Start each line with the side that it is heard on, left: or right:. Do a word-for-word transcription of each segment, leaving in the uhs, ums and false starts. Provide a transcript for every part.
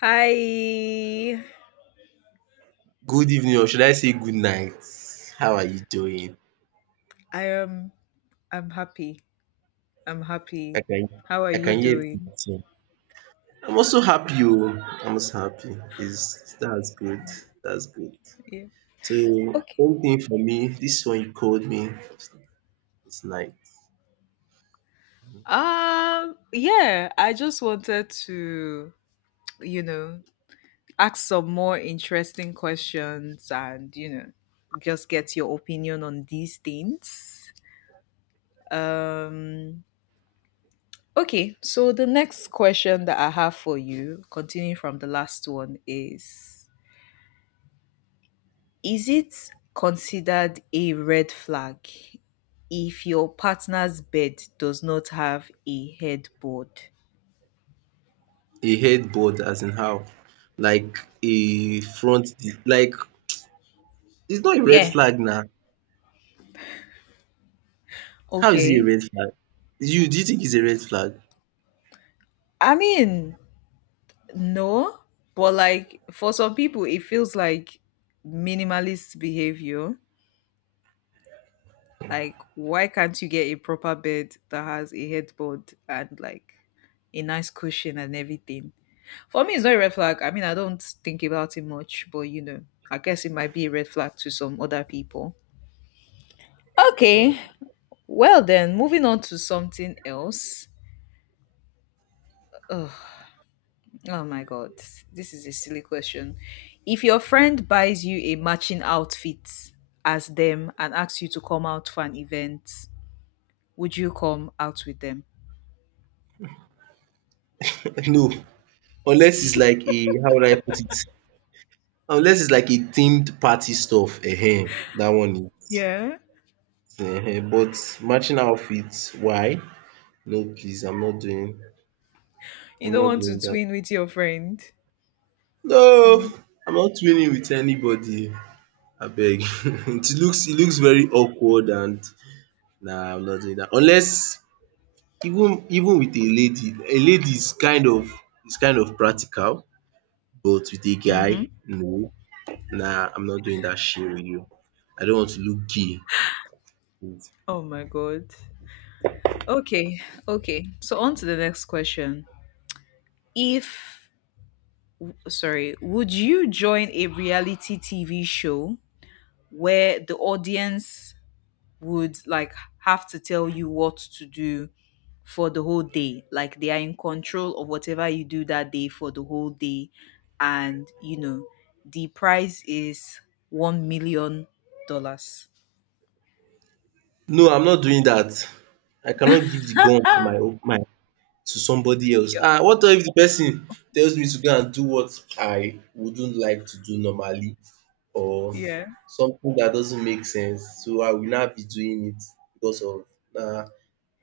left: Hi.
right: Good evening or should I say good night. How are you doing?
left: I am I'm happy. I'm
right: I
left: happy.
right: can
left: How are
right: I
left: you
right: can hear it in
left: doing?
right: your tone. I'm also happy oh. I'm also happy. Is that's good. That's good.
left: Yeah.
right: So
left: Okay.
right: one thing for me, this one you called me is night.
left: Um yeah, I just wanted to, you know, ask some more interesting questions and, you know, just get your opinion on these things. Um okay, so the next question that I have for you, continuing from the last one is Is it considered a red flag if your partner's bed does not have a headboard?
right: A headboard as in how? Like a front di like it's not a red
left: Yeah,
right: flag now. How is it a
left: okay.
right: red flag? You do you think it's a red flag?
left: I mean, no, but like for some people, it feels like minimalist behavior. Like, why can't you get a proper bed that has a headboard and like a nice cushion and everything? For me, it's not a red flag. I mean, I don't think about it much, but you know, I guess it might be a red flag to some other people. Okay. Well then, moving on to something else. Ugh, oh my god, this is a silly question. If your friend buys you a matching outfit as them and asks you to come out for an event, would you come out with them?
right: No. Unless it's like a how would I put it? Unless it's like a themed party stuff, ehen, that one is
left: Yeah.
right: ehen. But matching outfits, why? No, please, I'm not doing
left: You
right: I'm
left: don't
right: not
left: want to
right: doing that.
left: twin with your friend.
right: No,
left: Mm.
right: I'm not winning with anybody. I beg. it looks it looks very awkward, and nah, I'm not doing that. Unless even even with a lady, a lady is kind of is kind of practical, but with a guy,
left: Mm-hmm.
right: no. Nah, I'm not doing that shit with you. I don't want to look gay.
left: Oh my god. Okay. Okay. So on to the next question. If sorry, would you join a reality T V show where the audience would like have to tell you what to do for the whole day. Like they are in control of whatever you do that day for the whole day. And you know, the prize is one million dollars.
right: No, I'm not doing that. I cannot give the gun to my own my to somebody else.
left: Yeah.
right: Ah, what if the person tells me to go and do what I wouldn't like to do normally, or
left: Yeah.
right: something that doesn't make sense. So I will not be doing it, because of na,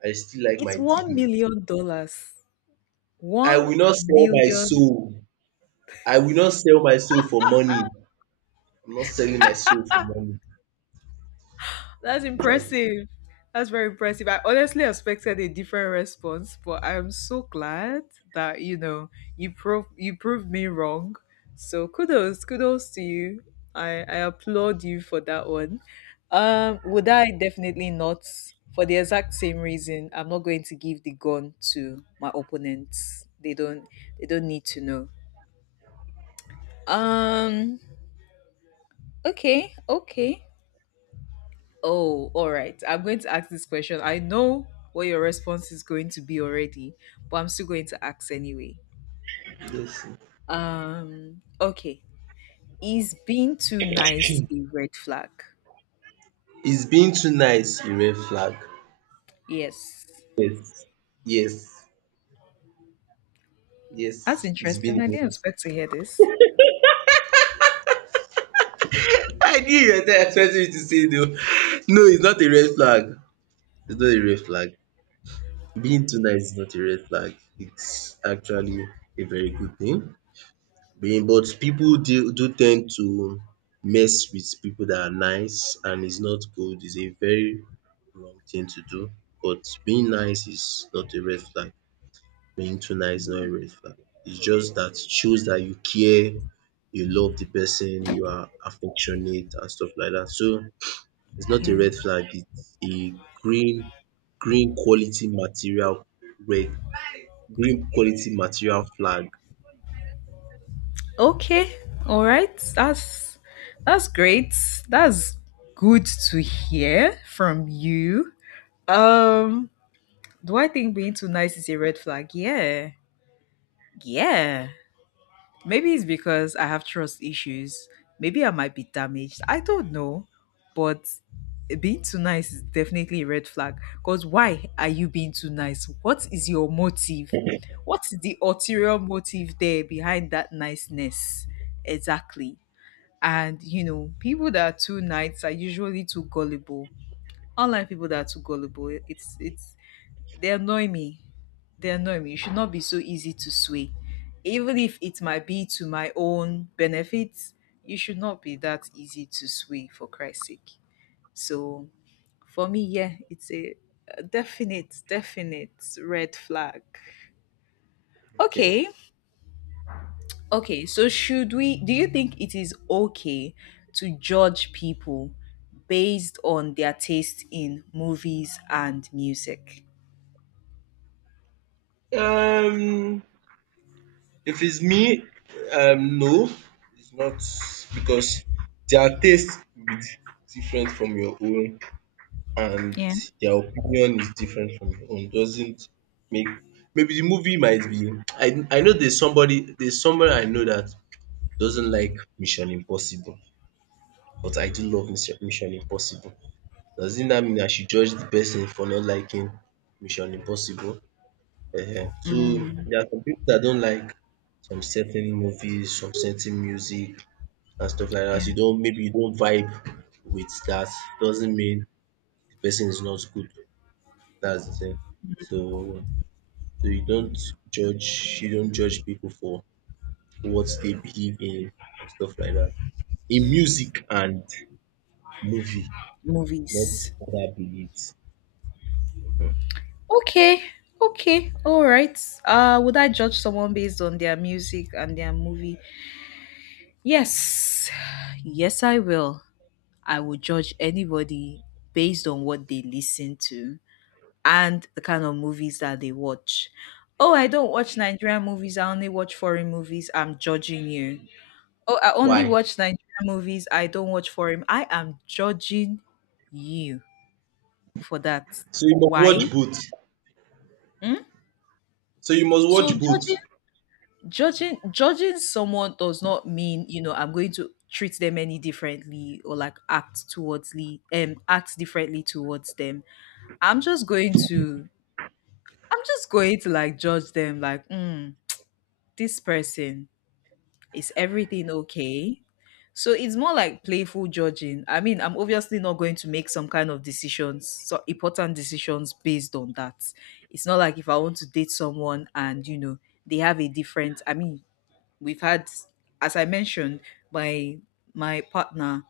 right: I still like my
left: It's one
right: dignity.
left: million dollars.
right: I
left: One
right: will not sell my
left: million
right: soul. I will not sell my soul for money. I'm not selling my soul for money.
left: That's impressive. That's very impressive. I honestly expected a different response, but I'm so glad that you know you prove you proved me wrong. So kudos, kudos to you. I I applaud you for that one. Um, would I definitely not for the exact same reason? I'm not going to give the gun to my opponents. They don't they don't need to know. Um. Okay. Okay. Oh, all right. I'm going to ask this question. I know what your response is going to be already, but I'm still going to ask anyway.
right: Yes.
left: Um, okay. Is being too nice a red flag?
right: Is being too nice a red flag?
left: Yes.
right: Yes.
left: That's
right: Yes, it's been
left: interesting.
right: a
left: I didn't
right: while.
left: expect to hear this.
right: I knew you were expecting me to say no. No, it's not a red flag. It's not a red flag. Being too nice is not a red flag. It's actually a very good thing. Being, but people do, do tend to mess with people that are nice, and it's not good. It's a very wrong thing to do. But being nice is not a red flag. Being too nice is not
left: Hmm.
right: a red flag. It's just that shows that you care, you love the person, you are affectionate and stuff like that. So it's not a
left: Yeah.
right: red flag, it's a green green quality material red green quality material flag.
left: Okay. All right. That's that's great. That's good to hear from you. Um, do I think being too nice is a red flag? Yeah. Yeah. Maybe it's because I have trust issues. Maybe I might be damaged. I don't know. But being too nice is definitely a red flag. Because why are you being too nice? What is your motive? What's the ulterior motive there behind that niceness? Exactly. And you know, people that are too nice are usually too gullible. Unlike people that are too gullible, it's it's they annoy me. They annoy me. You should not be so easy to sway. Even if it might be to my own benefit, you should not be that easy to sway for Christ's sake. So for me, yeah, it's a a definite, definite red flag.
right: Yeah.
left: Okay. Okay. So should we do you think it is okay to judge people based on their taste in movies and music?
right: Um if it's me, um no, it's not, because their taste will be different from your own. And
left: Yeah.
right: their opinion is different from your own doesn't make, maybe the movie might be, I I know there's somebody there's somebody I know that doesn't like Mission Impossible, but I do love Mission Mission Impossible. Doesn't that mean I should judge the person for not liking Mission Impossible? Ehen. So there are some people that don't like some certain movies, some certain music and stuff like that. You
left: Yeah.
right: don't Maybe you don't vibe with that. Doesn't mean the person is not good. That's the thing. So so you don't judge you don't judge people for what they believe in and stuff like that. In music and movie, not
left: Movies.
right: other beliefs.
left: Okay, okay, all right. Uh, would I judge someone based on their music and their movie? Yes, yes, I will. I will judge anybody based on what they listen to and the kind of movies that they watch. Oh, I don't watch Nigerian movies. I only watch foreign movies. I'm judging you. Oh, I only
right: Why?
left: watch Nigerian movies. I don't watch foreign. I am judging you for that.
right: So you must watch
left: Why?
right: both.
left: Hmm?
right: So you must
left: So
right: watch both.
left: judging judging judging someone does not mean you know I'm going to treat them any differently or like act towardsly um act differently towards them. i'm just going to I'm just going to like judge them like mm, this person is everything okay. So it's more like playful judging. I mean, I'm obviously not going to make some kind of decisions so important decisions based on that. It's not like if I want to date someone and you know they have a different i mean we've had, as I mentioned, my my partner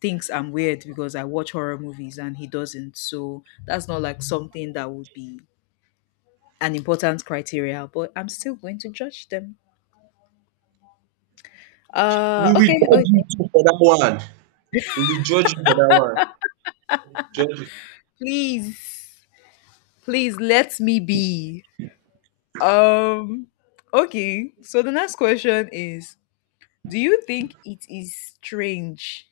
left: thinks I'm weird because I watch horror movies and he doesn't, so that's not like something that would be an important criteria, but I'm still going to judge them. uh
right: We will
left: okay,
right: judge you
left: okay.
right: too for that one. We will judge you for that one. Judge. you.
left: Please, please let me be. um okay, so the next question is do you think it is strange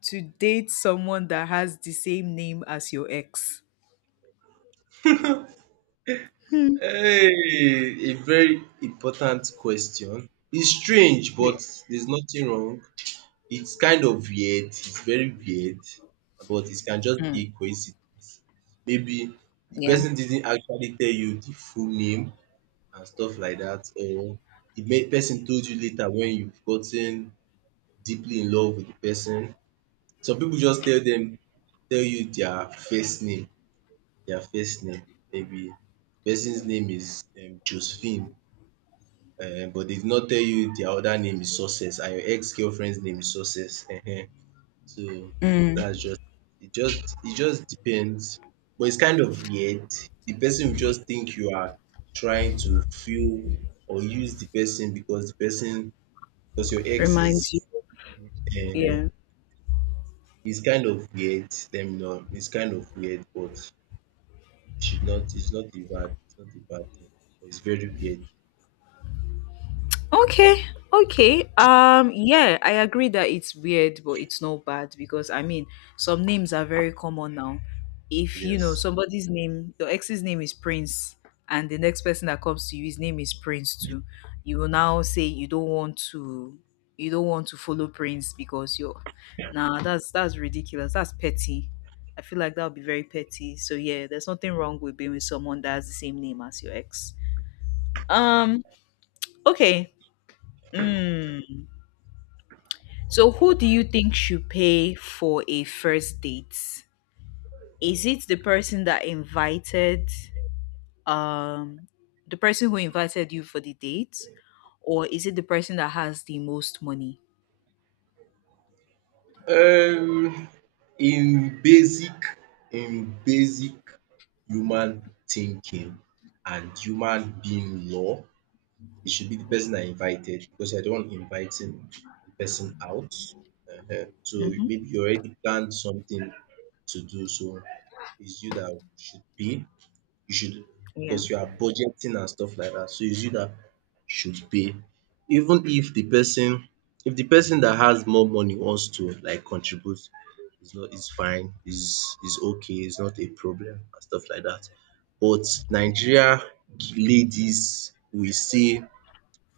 left: to date someone that has the same name as your ex? Hmm.
right: Hey, a very important question. It's strange,
left: Yeah.
right: but there's nothing wrong. It's kind of weird, it's very weird, but it can just be
left: Mm,
right: a coincidence. Maybe the
left: yeah.
right: person didn't actually tell you the full name and stuff like that, or the ma- person told you later when you've gotten deeply in love with the person. Some people just tell them tell you their first name, their first name. Maybe person's name is um, Josephine, um, but they did not tell you their other name is Success and your ex-girlfriend's name is Success. So
left: Mm,
right: that's just it just it just depends, but it's kind of weird. The person will just think you are trying to feel or use the person because the person because your ex
left: reminds you.
right: is uh
left: Yeah.
right: is kind of weird. Let me know. It's kind of weird, but you should not it's not a bad it's not a bad thing, but it's very weird.
left: Okay. Okay. Um, yeah, I agree that it's weird, but it's not bad because I mean some names are very common now. If you know
right: Yes.
left: somebody's name, your ex's name is Prince, and the next person that comes to you, his name is Prince too. You will now say you don't want to you don't want to follow Prince because you're nah that's that's ridiculous. That's petty. I feel like that would be very petty. So yeah, there's nothing wrong with being with someone that has the same name as your ex. Um. Okay. Mm. So, who do you think should pay for a first date? Is it the person that invited, um, the person who invited you for the date, or is it the person that has the most money?
right: um in basic in basic human thinking and human being law, it should be the person I invited because I don't want inviting the person out. Ehen. So
left: Mhm.
right: maybe you already planned something to do, so it's you that should pay, you should,
left: Yeah.
right: because you are budgeting and stuff like that. So it's you dat should pay. Even if the person, if the person that has more money wants to like contribute, it's not it's fine, it's it's okay, it's not a problem and stuff like that. But Nigeria ladies will say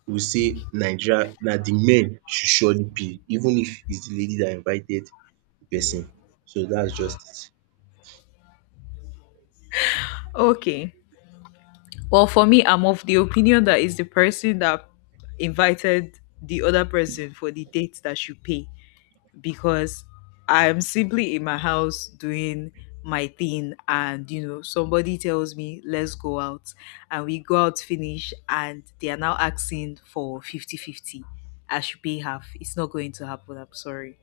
right: will say Nigeria na the men should surely pay, even if it's the lady that invited the person. So that's just it.
left: Okay. Well, for me, I'm of the opinion that it's the person that invited the other person for the date that should pay. Because I'm simply in my house doing my thing and you know somebody tells me let's go out and we go out finish and they are now asking for fifty fifty. I should pay half? It's not going to happen. I'm sorry,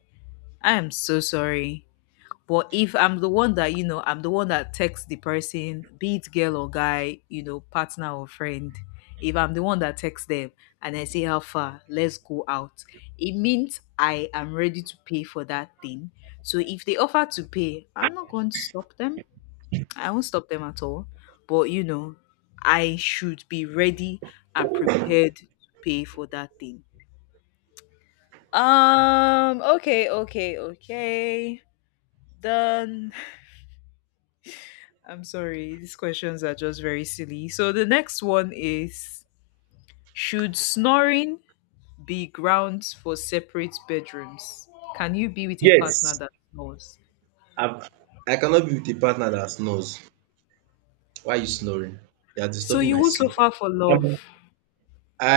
left: I am so sorry, but if I'm the one that, you know, I'm the one that texts the person, be it girl or guy, you know, partner or friend, if I'm the one that texts them and I say, how far, let's go out, it means I am ready to pay for that thing. So if they offer to pay, I'm not going to stop them. I won't stop them at all. But, you know, I should be ready and prepared to pay for that thing. Um, okay, okay, okay. Done. I'm sorry, these questions are just very silly. So the next one is should snoring be grounds for separate bedrooms? Can you be with a partner
right: Yes,
left: that snores?
right: I've I cannot be with a partner that snores. Why are you snoring? You are
left: So
right: disturbing
left: you
right: my
left: will
right: sleep.
left: suffer for love.
right: Um,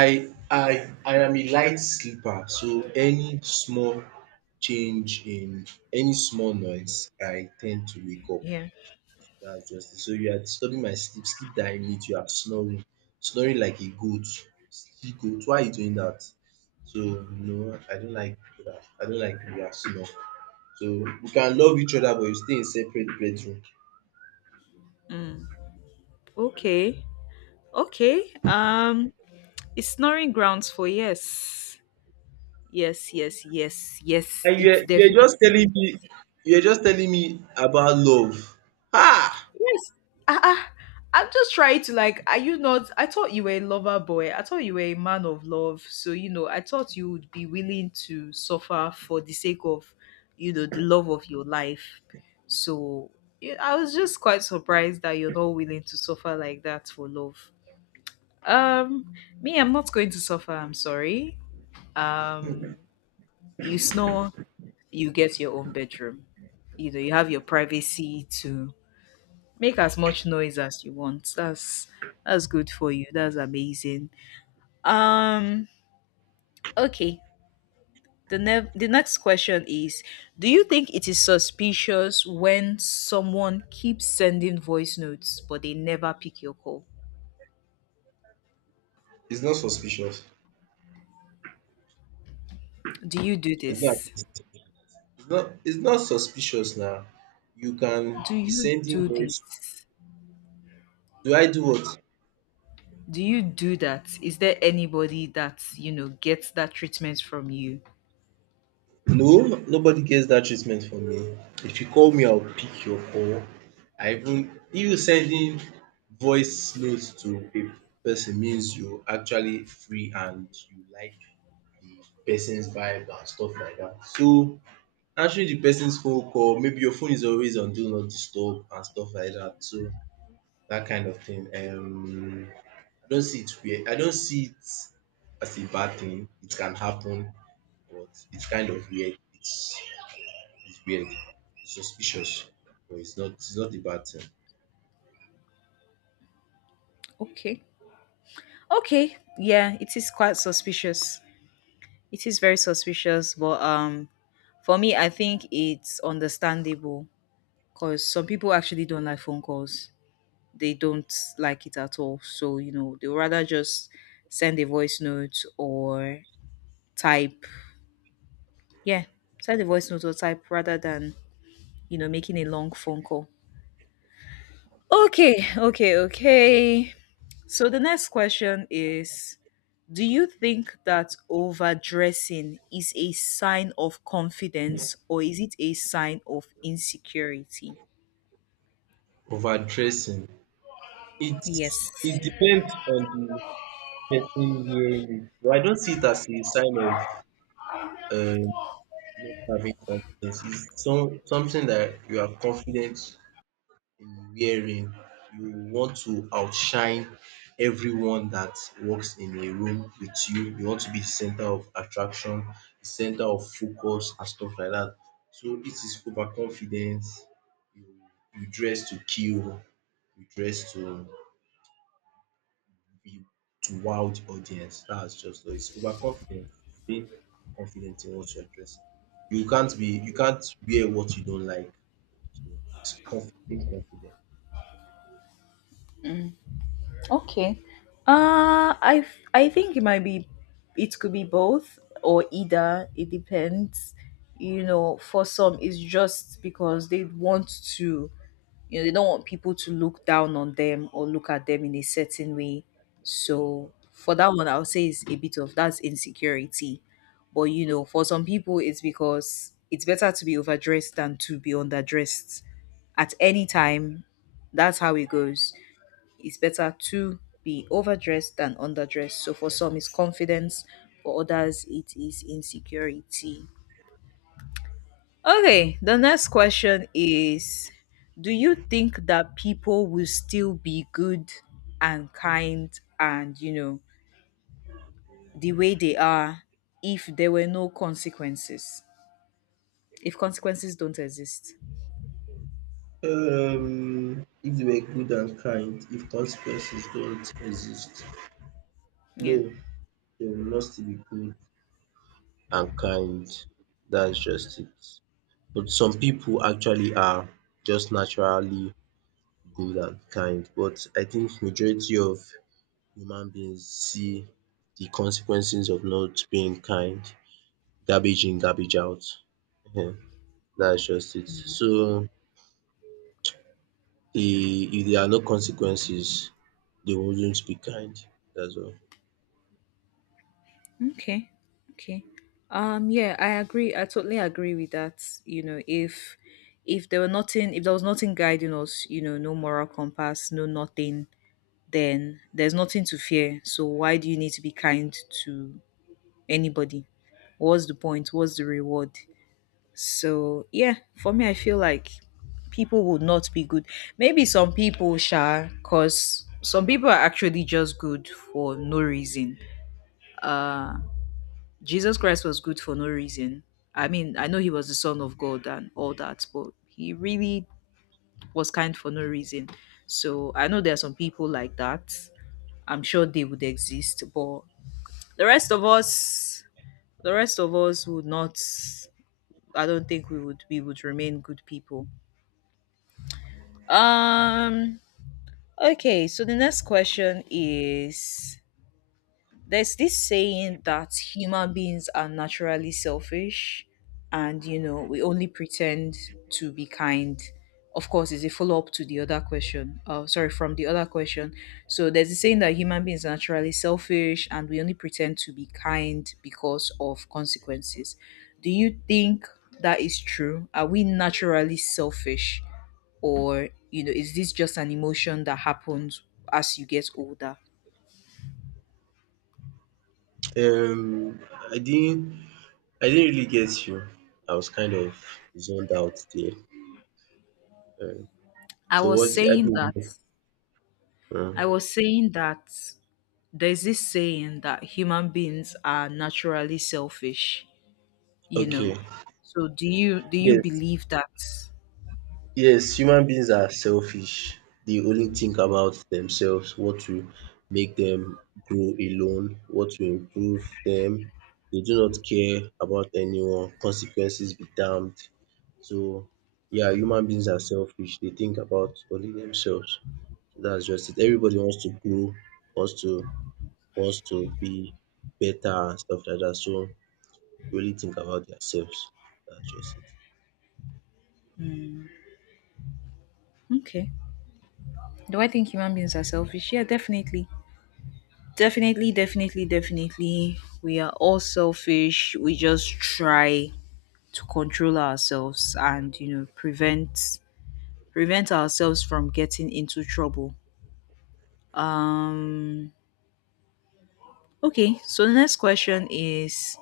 right: I I I am a light sleeper, so any small change in any small noise, I tend to wake up.
left: Yeah.
right: That's just it. So you are disturbing my sleep, sleep that I need. You are snoring, snoring like a goat, sleep goat. Why are you doing that? So no, I don't like that. I don't like people that snore. So we can love each other, but you stay in separate bedroom.
left: Okay. Okay. Um is snoring grounds for yes. Yes, yes, yes, yes.
right: And you
left: It's
right: are you are
left: definitely
right: just telling
left: is.
right: me, you are just telling me about love. Ah!
left: Yes. Ah, ah. I'm just trying to like, are you not? I thought you were a lover boy. I thought you were a man of love. So, you know, I thought you would be willing to suffer for the sake of, you know, the love of your life. So, yeah, I was just quite surprised that you're not willing to suffer like that for love. Um, me, I'm not going to suffer. I'm sorry. Um, you snore, you get your own bedroom. You know, you have your privacy to make as much noise as you want. That's that's good for you. That's amazing. Um okay. The ne- the next question is do you think it is suspicious when someone keeps sending voice notes but they never pick your call?
right: It's not suspicious.
left: Do you do
right: It's not
left: this?
right: it's not it's not suspicious now. You can
left: Do
right: be
left: you
right: sending
left: do
right: voice.
left: this?
right: Do I do what?
left: Do you do that? Is there anybody that, you know, gets that treatment from you?
right: No, nobody gets that treatment from me. If you call me, I'll pick your call. I Even if you sending voice notes to a person means you actually free and you like the person's vibe and stuff like that. So answering the person's phone call, maybe your phone is always on do not disturb and stuff like that, so that kind of thing, um I don't see it weird, I don't see it as a bad thing, it can happen, but it's kind of weird, it's it's weird, it's suspicious, but it's not it's not a bad thing.
left: Okay. Okay. Yeah, it is quite suspicious. It is very suspicious, but um, for me, I think it's understandable because some people actually don't like phone calls. They don't like it at all. So you know, they would rather just send a voice note or type. Yeah, send a voice note or type rather than you know making a long phone call. Okay, okay, okay. So the next question is do you think that overdressing is a sign of confidence or is it a sign of insecurity?
right: Overdressing,
left: Yes.
right: it's it's something where, but I don't see it as a sign of um not having confidence. It's some something that you are confident wearing. You want to outshine everyone that works in a room with you you want to be the center of attraction, the center of focus and stuff like that. So this is overconfidence. you you dress to kill. You dress to be, to wow the audience. That's just all, it's overconfidence. Is being confident in what you're dressing. You can't be you can't wear what you don't like. So it's conf being confident.
left: Okay. Uh I I think it might be it could be both or either. It depends. You know, for some it's just because they want to you know they don't want people to look down on them or look at them in a certain way, so for that one I would say it's a bit of that's insecurity. But you know, for some people, it's because it's better to be overdressed than to be underdressed at any time. That's how it goes. It's better to be overdressed than underdressed. So for some it's confidence, for others it is insecurity. Okay, the next question is do you think that people will still be good and kind and, you know, the way they are if there were no consequences? If consequences don't exist?
right: Um, if they were good and kind, if consequences don't exist, no,
left: Yeah.
right: they will not still be good and kind. That's just it. But some people actually are just naturally good and kind. But I think majority of human beings see the consequences of not being kind, garbage in, garbage out. Ehen, that's just it. So the if there are no consequences, they wouldn't be kind. That's all.
left: Okay. Okay. Um yeah, I agree. I totally agree with that. You know, if if there were nothing if there was nothing guiding us, you know, no moral compass, no nothing, then there's nothing to fear. So why do you need to be kind to anybody? What's the point? What's the reward? So yeah, for me, I feel like people would not be good. Maybe some people shall, cause some people are actually just good for no reason. Uh, Jesus Christ was good for no reason. I mean, I know he was the son of God and all that, but he really was kind for no reason. So I know there are some people like that. I'm sure they would exist, but the rest of us, the rest of us would not. I don't think we would we would remain good people. Um okay, so the next question is, there's this saying that human beings are naturally selfish and, you know, we only pretend to be kind. Of course, is a follow-up to the other question, uh, sorry, from the other question. So there's a saying that human beings are naturally selfish and we only pretend to be kind because of consequences. Do you think that is true? Are we naturally selfish, or, you know, is this just an emotion that happens as you get older?
right: Um, I didn't I didn't really get you. I was kind of zoned out there. Um,
left: i
right: so
left: was
right: what's I
left: saying
right: mean,
left: that
right: um,
left: I was saying that there's this saying that human beings are naturally selfish, you know.
right: okay.
left: So do you do you
right: Yes,
left: believe that?
right: yes, human beings are selfish. They only think about themselves, what to make them grow alone, what to improve them. They do not care about anyone. Consequences be damned. So yeah, human beings are selfish. They think about only themselves. So that's just it. Everybody wants to grow, wants to wants to be better and stuff like that. So really think about themselves. That's just
left: Okay. Do I think human beings are selfish? Yeah, definitely. Definitely, definitely, definitely. We are all selfish. We just try to control ourselves and, you know, prevent prevent ourselves from getting into trouble. Um okay, so the next question is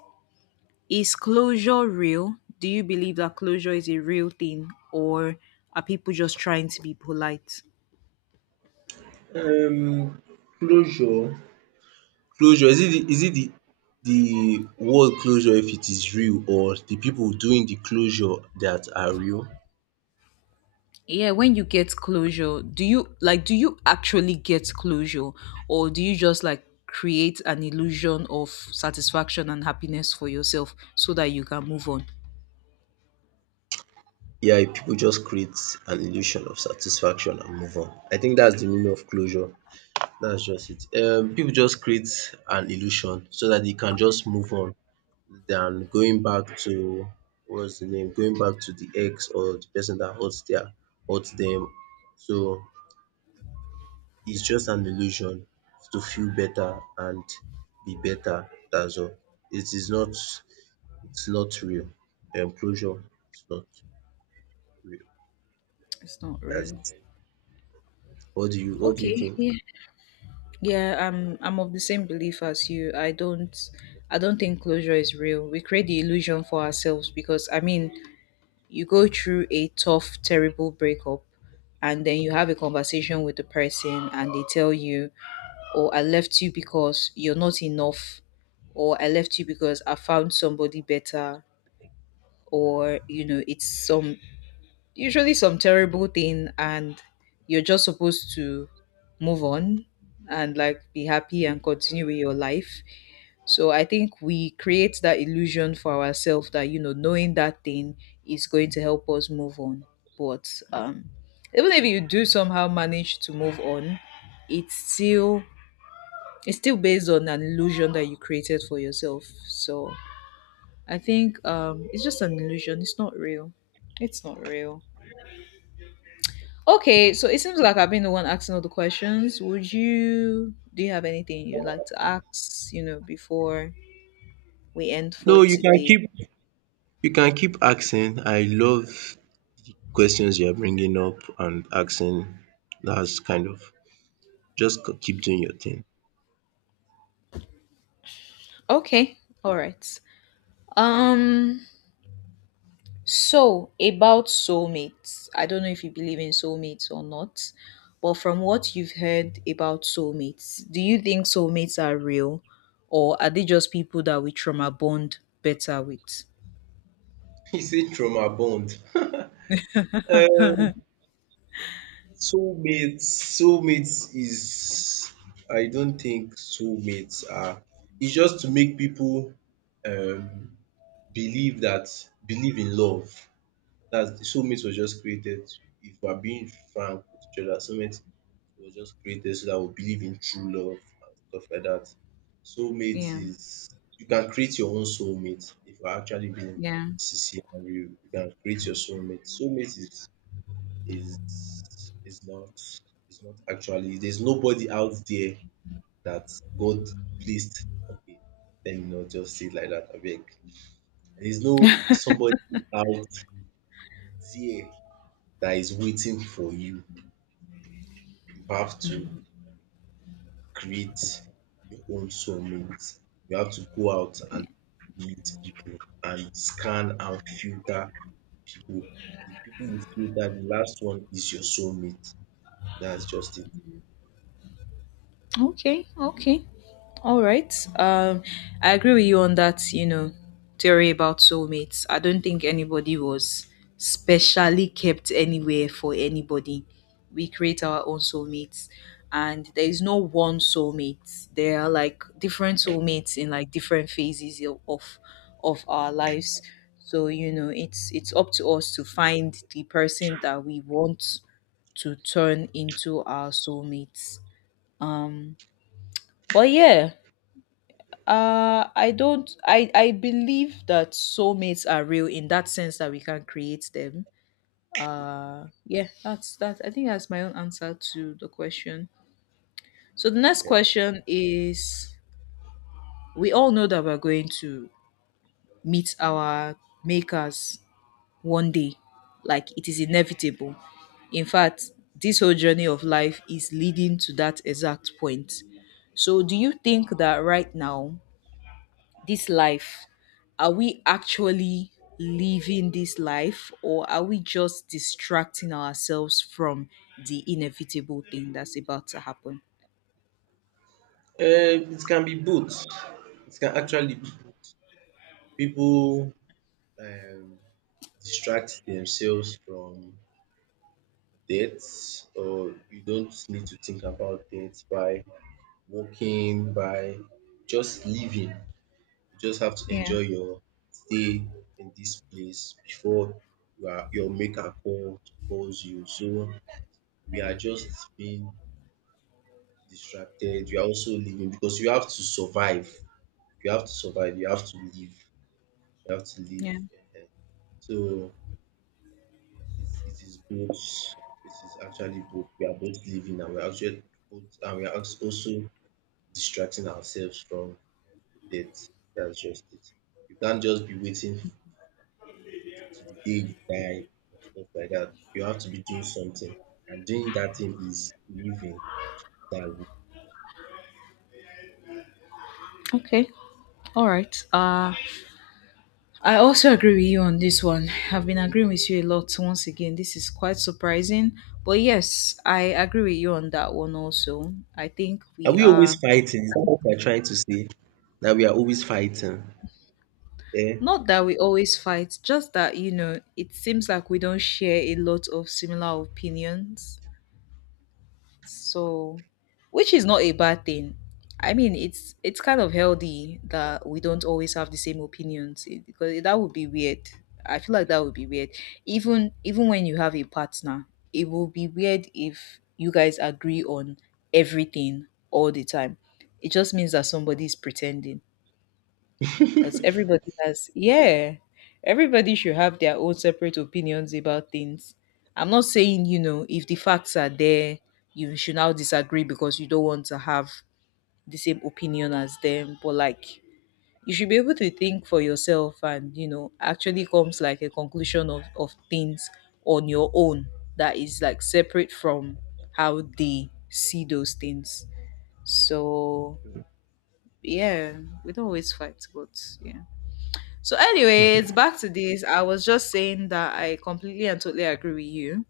left: Is closure real? Do you believe that closure is a real thing, or are people just trying to be polite?
right: it. Um, closure. Closure, is it the is it the the word closure if it is real, or the people doing the closure that are real?
left: Yeah, when you get closure, do you like, do you actually get closure, or do you just like create an illusion of satisfaction and happiness for yourself so that you can move on?
right: Yeah, if people just create an illusion of satisfaction and move on. I think that's the meaning of closure. That's just it. Um, people just create an illusion so that they can just move on than going back to what's the name going back to the ex or the person that hurt their hurt them. So it's just an illusion to feel better and be better, that's all. It is not it's not real. Um closure is not real.
left: It's not
right: That's
left: real.
right: it. What do you what do you
left: Okay,
right: think?
left: yeah. Yeah, I'm I'm of the same belief as you. I don't I don't think closure is real. We create the illusion for ourselves, because I mean, you go through a tough, terrible breakup, and then you have a conversation with the person, and they tell you, "Oh, I left you because you're not enough," or, "I left you because I found somebody better," or, you know, it's some, usually some terrible thing, and you're just supposed to move on and like be happy and continue with your life. So I think we create that illusion for ourselves, that, you know, knowing that thing is going to help us move on. But um, even if you do somehow manage to move on, it's still it's still based on an illusion that you created for yourself. So I think, um, it's just an illusion. It's not real. It's not real. Okay, so it seems like I've been the one asking all the questions. Would you do you have anything you'd like to ask? You know, before we end for
right: No, you can
left: today.
right: keep you can keep asking. I love questions you are bringing up and asking. That's kind of just c- keep doing your thing.
left: Okay, all right. Um, so about soulmates, I don't know if you believe in soulmates or not, but from what you've heard about soulmates, do you think soulmates are real, or are they just people that we trauma bond better with?
right: You say trauma bond. Um soulmate soulmate is, I don't think soulmates are, it's just to make people um believe that believe in love. That's Soulmate was just created, if we're being frank with each other, soulmate was just created so that we believe in true love and stuff like that. Soulmate
left: Yeah,
right: is You can create your own soulmate if you're actually being
left: yeah,
right: sincere and real. You can create your soulmate. Soulmate is is is not is not actually, there's nobody out there that God pleased. Okay, let me not just say it like that. I beg. There's no somebody out there that is waiting for you. You have to
left: mm,
right: create your own soulmate. You have to go out
left: yeah.
right: and meet people and scan and filter people. The people you filter, the last one is your soulmate. That's just it.
left: Okay, okay. All right. Um, I agree with you on that, you know, theory about soulmates. I don't think anybody was specially kept anywhere for anybody. We create our own soulmates, and there is no one soulmate. There are like different soulmates in like different phases of of of our lives. So, you know, it's it's up to us to find the person that we want to turn into our soulmates. Um, but yeah, uh, I don't. I I believe that soulmates are real in that sense, that we can create them. Uh, yeah, that's that. I think that's my own answer to the question. So the next
right: Yeah.
left: question is: we all know that we're going to meet our makers one day, like it is inevitable. In fact, this whole journey of life is leading to that exact point. So, do you think that right now, this life, are we actually living this life, or are we just distracting ourselves from the inevitable thing that's about to happen?
right: Um, it can be both. It can actually be both. People um, distract themselves from debt, or you don't need to think about debt by working, by just living. You just have to
left: Yeah,
right: enjoy your stay in this place before you are, your maker call, calls you. So we are just being distracted. You are also living because you have to survive. You have to survive. You have to live, you have to leave.
left: yeah.
right: Ehen. So it, it is both. It is actually both. We are both living and we are actually both, and we are als- also distracting ourselves from death. That's just it. You can't just be waiting to the day you die or stuff like that. You have to be doing something, and doing that thing is living. That's it.
left: Okay, all right. uh I also agree with you on this one. I've been agreeing with you a lot. Once again, this is quite surprising, but yes, I agree with you on that one also. I think
right: Are
left: we
right: we always
left: are—
right: fighting? Is that what we are trying to say? That we are always fighting. Eh?
left: Not that we always fight, just that, you know, it seems like we don't share a lot of similar opinions. So, which is not a bad thing. I mean, it's it's kind of healthy that we don't always have the same opinions, it- because that would be weird. I feel like that would be weird. Even even when you have a partner, it will be weird if you guys agree on everything all the time. It just means that somebody is pretending. Because everybody has, yeah, everybody should have their own separate opinions about things. I'm not saying, you know, if the facts are there, you should now disagree because you don't want to have the same opinion as them. But like, you should be able to think for yourself and, you know, actually comes like a conclusion of, of things on your own, that is like separate from how they see those things. So, yeah, we don't always fight, but yeah. So, anyways, back to this. I was just saying that I completely and totally agree with you.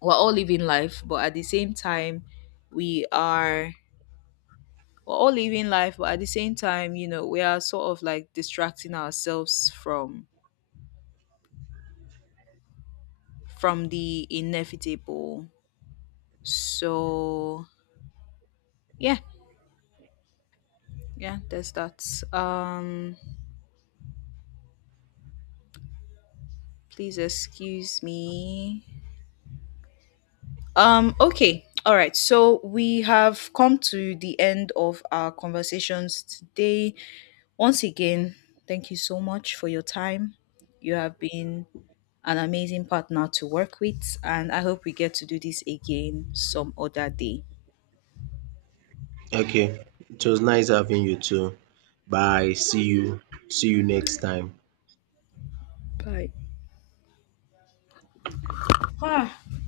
left: We're all living life, but at the same time, we are we're all living life, but at the same time, you know, we are sort of like distracting ourselves from from the inevitable. So yeah, yeah, there's that. Um Please excuse me. Um, okay. All right. So we have come to the end of our conversations today. Once again, thank you so much for your time. You have been an amazing partner to work with, and I hope we get to do this again some other day.
right: Okay. It was nice having you too. Bye. See you. See you next time.
left: Bye.